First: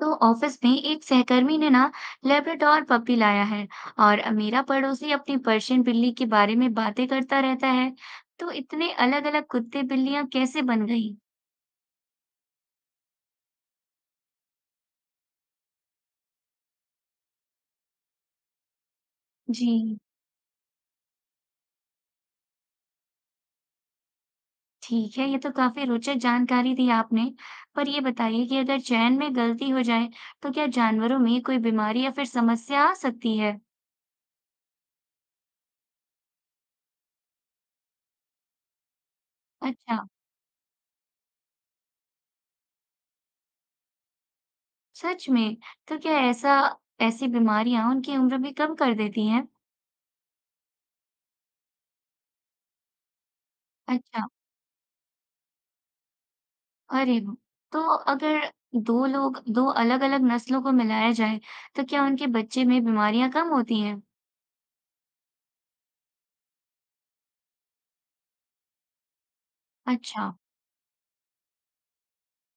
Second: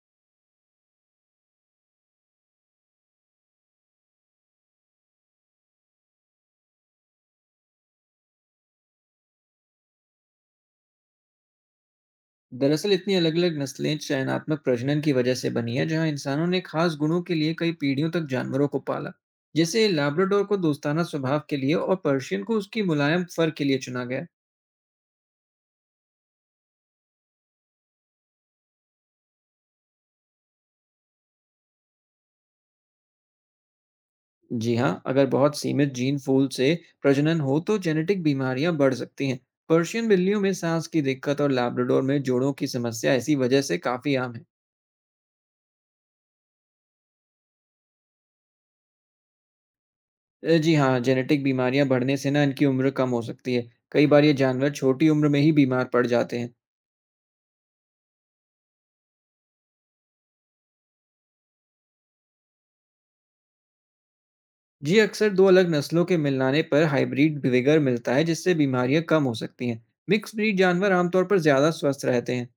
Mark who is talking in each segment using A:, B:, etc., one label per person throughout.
A: तो ऑफिस में एक सहकर्मी ने ना लेब्राडोर पपी लाया है। और मेरा पड़ोसी अपनी पर्शियन बिल्ली के बारे में बातें करता रहता है। तो इतने अलग-अलग कुत्ते बिल्लियां कैसे बन गई।
B: दरअसल इतनी अलग-अलग नस्लें चयनात्मक प्रजनन की वजह से बनी है, जहां इंसानों ने खास गुणों के लिए कई पीढ़ियों तक जानवरों को पाला।
A: जी।
B: जैसे लैब्राडोर को दोस्ताना स्वभाव के लिए और पर्शियन को उसकी मुलायम फर के लिए चुना गया।
A: ठीक है, ये तो काफी रोचक जानकारी दी आपने। पर ये बताइए कि अगर चयन में गलती हो जाए, तो क्या जानवरों में कोई बीमारी या फिर समस्या आ सकती है।
B: जी हाँ, अगर बहुत सीमित जीन फूल से प्रजनन हो तो जेनेटिक बीमारियां बढ़ सकती हैं।
A: अच्छा।
B: पर्शियन बिल्लियों में सांस की दिक्कत और लैब्राडोर में जोड़ों की समस्या इसी वजह से काफी आम है।
A: सच में। तो क्या ऐसा ऐसी बीमारियां उनकी उम्र भी कम कर देती हैं।
B: जी हाँ, जेनेटिक बीमारियां बढ़ने से ना इनकी उम्र कम हो सकती है। कई बार
A: अच्छा।
B: ये जानवर छोटी उम्र में ही बीमार पड़ जाते हैं।
A: अरे! वाह! तो अगर 2 लोग 2 अलग-अलग नस्लों को मिलाया जाए, तो क्या उनके बच्चे में बीमारियाँ कम होती हैं?
B: जी, अक्सर दो अलग नस्लों के मिलाने पर हाइब्रिड विगर मिलता है जिससे बीमारियां कम हो सकती हैं।
A: अच्छा।
B: मिक्स ब्रीड जानवर आमतौर पर ज्यादा स्वस्थ रहते हैं।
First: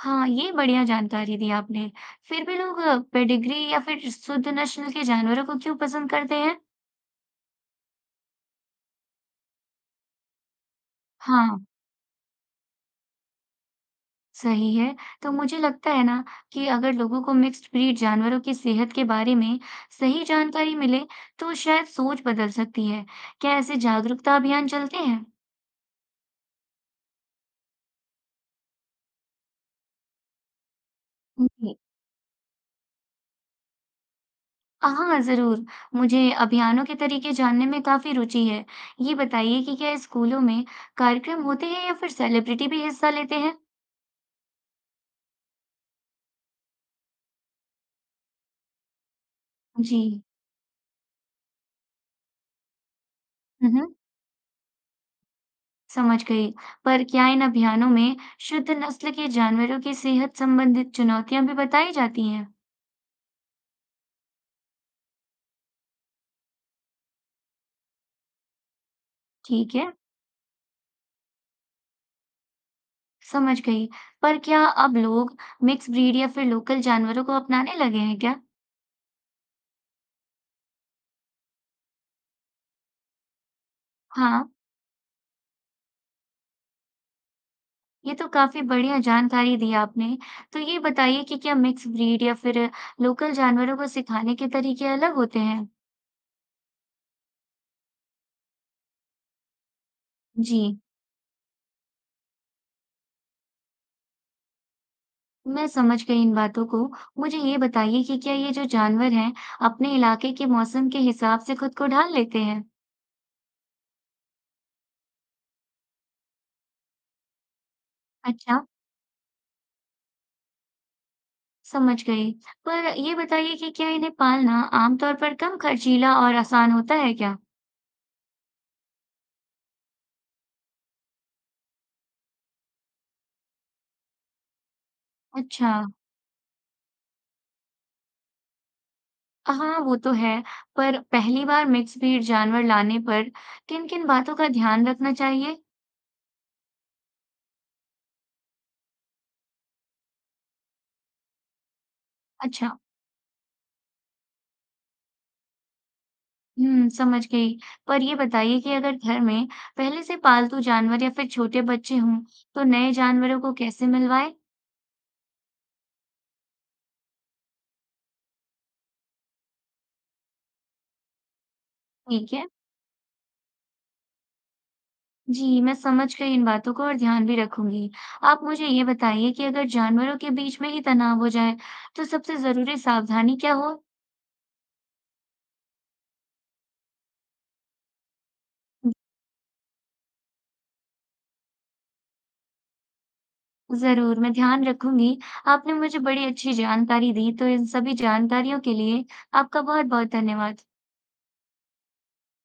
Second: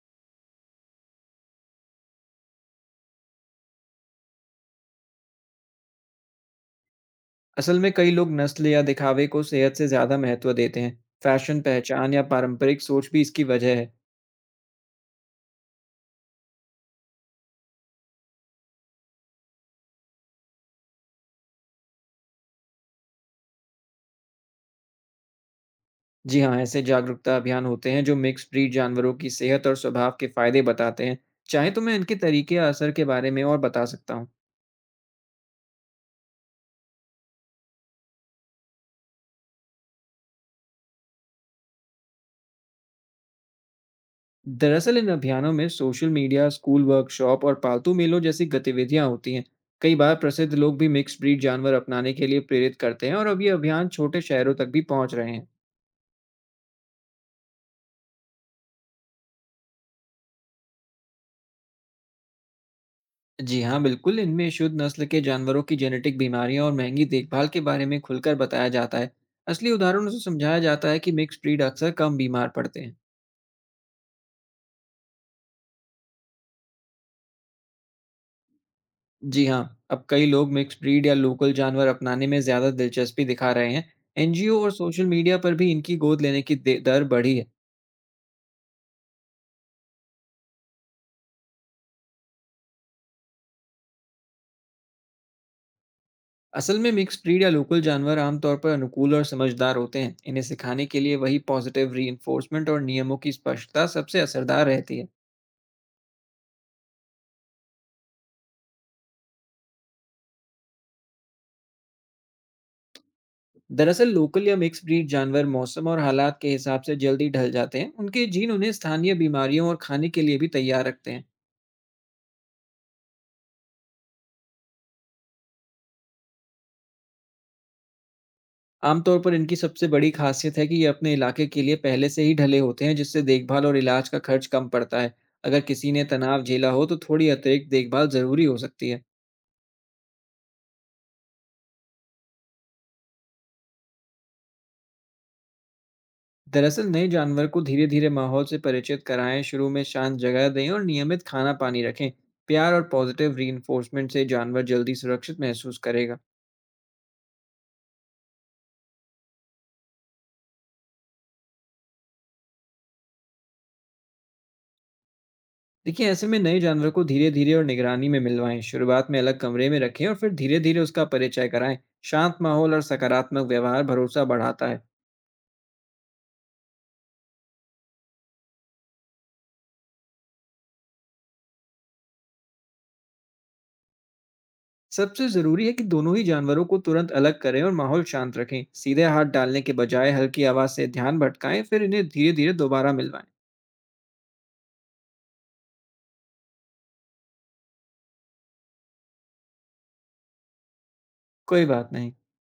A: हाँ, ये बढ़िया जानकारी दी आपने। फिर भी लोग पेडिग्री या फिर शुद्ध नस्ल के जानवरों को क्यों पसंद करते हैं?
B: असल में कई लोग नस्ल या दिखावे को सेहत से ज्यादा महत्व देते हैं।
A: हाँ।
B: फैशन, पहचान या पारंपरिक सोच भी इसकी वजह है।
A: सही है। तो मुझे लगता है ना कि अगर लोगों को मिक्स्ड ब्रीड जानवरों की सेहत के बारे में सही जानकारी मिले, तो शायद सोच बदल सकती है। क्या ऐसे जागरूकता अभियान चलते हैं?
B: जी हाँ, ऐसे जागरूकता अभियान होते हैं जो मिक्स ब्रीड जानवरों की सेहत और स्वभाव के फायदे बताते हैं। चाहे
A: जी।
B: तो मैं इनके तरीके या असर के बारे में और बता सकता हूँ।
A: हाँ, ज़रूर। मुझे अभियानों के तरीके जानने में काफ़ी रुचि है। ये बताइए कि क्या स्कूलों में कार्यक्रम होते हैं या फिर सेलिब्रिटी भी हिस्सा लेते हैं?
B: दरअसल इन अभियानों में सोशल मीडिया, स्कूल वर्कशॉप और पालतू मेलों जैसी गतिविधियां होती हैं। कई
A: जी।
B: बार प्रसिद्ध लोग भी मिक्स ब्रीड जानवर अपनाने के लिए प्रेरित करते हैं, और अब ये
A: हुँ,
B: अभियान
A: हुँ।
B: छोटे शहरों तक भी पहुंच रहे हैं।
A: समझ गई। पर क्या इन अभियानों में शुद्ध नस्ल के जानवरों की सेहत संबंधित चुनौतियाँ भी बताई जाती हैं?
B: जी हाँ, बिल्कुल, इनमें शुद्ध नस्ल के जानवरों की जेनेटिक बीमारियां और महंगी देखभाल के बारे में खुलकर बताया जाता है। असली
A: ठीक है।
B: उदाहरणों से समझाया जाता है कि मिक्स ब्रीड अक्सर कम बीमार पड़ते हैं।
A: समझ गई। पर क्या अब लोग मिक्स ब्रीड या फिर लोकल जानवरों को अपनाने लगे हैं क्या?
B: जी हाँ, अब कई लोग मिक्स ब्रीड या लोकल जानवर अपनाने में ज्यादा दिलचस्पी दिखा रहे हैं।
A: हाँ।
B: एनजीओ और सोशल मीडिया पर भी इनकी गोद लेने की दर बढ़ी है।
A: ये तो काफ़ी बढ़िया जानकारी दी आपने। तो ये बताइए कि क्या मिक्स ब्रीड या फिर लोकल जानवरों को सिखाने के तरीके अलग होते हैं?
B: असल में मिक्स्ड ब्रीड या लोकल जानवर आमतौर पर अनुकूल और समझदार होते हैं। इन्हें
A: जी,
B: सिखाने के लिए वही पॉजिटिव रीइंफोर्समेंट और नियमों की स्पष्टता सबसे असरदार रहती है।
A: मैं समझ गई इन बातों को। मुझे ये बताइए कि क्या ये जो जानवर हैं, अपने इलाके के मौसम के हिसाब से खुद को ढाल लेते हैं?
B: दरअसल लोकल या मिक्स्ड ब्रीड जानवर मौसम और हालात के हिसाब से जल्दी ढल जाते हैं। उनके जीन
A: अच्छा,
B: उन्हें स्थानीय बीमारियों और खाने के लिए भी तैयार रखते हैं।
A: समझ गई। पर ये बताइए कि क्या इन्हें पालना आमतौर पर कम खर्चीला और आसान होता है क्या?
B: आमतौर पर इनकी सबसे बड़ी खासियत है कि ये अपने इलाके के लिए पहले से ही ढले होते हैं, जिससे देखभाल और इलाज का खर्च कम पड़ता है। अगर
A: अच्छा।
B: किसी ने तनाव झेला हो तो थोड़ी अतिरिक्त देखभाल जरूरी हो सकती है।
A: हाँ, वो तो है। पर पहली बार मिक्स ब्रीड जानवर लाने पर किन-किन बातों का ध्यान रखना चाहिए?
B: दरअसल नए जानवर को धीरे धीरे माहौल से परिचित कराएं, शुरू में शांत जगह दें और नियमित खाना पानी रखें। प्यार
A: अच्छा।
B: और पॉजिटिव रीइंफोर्समेंट से जानवर जल्दी सुरक्षित महसूस करेगा।
A: हुँ, समझ गई। पर ये बताइए कि अगर घर में पहले से पालतू जानवर या फिर छोटे बच्चे हों, तो नए जानवरों को कैसे मिलवाएँ?
B: देखिए, ऐसे में नए जानवर को धीरे धीरे और निगरानी में मिलवाएं, शुरुआत में अलग कमरे में रखें और फिर धीरे धीरे उसका परिचय कराएं।
A: ठीक
B: शांत
A: है।
B: माहौल और सकारात्मक व्यवहार भरोसा बढ़ाता है।
A: जी, मैं समझ गई इन बातों को और ध्यान भी रखूँगी। आप मुझे ये बताइए कि अगर जानवरों के बीच में ही तनाव हो जाए, तो सबसे ज़रूरी सावधानी क्या हो?
B: सबसे जरूरी है कि दोनों ही जानवरों को तुरंत अलग करें और माहौल शांत रखें। सीधे हाथ डालने के बजाय हल्की आवाज से ध्यान भटकाएं, फिर इन्हें धीरे धीरे दोबारा मिलवाएं।
A: ज़रूर, मैं ध्यान रखूँगी। आपने मुझे बड़ी अच्छी जानकारी दी, तो इन सभी जानकारियों के लिए आपका बहुत-बहुत धन्यवाद।
B: कोई बात नहीं।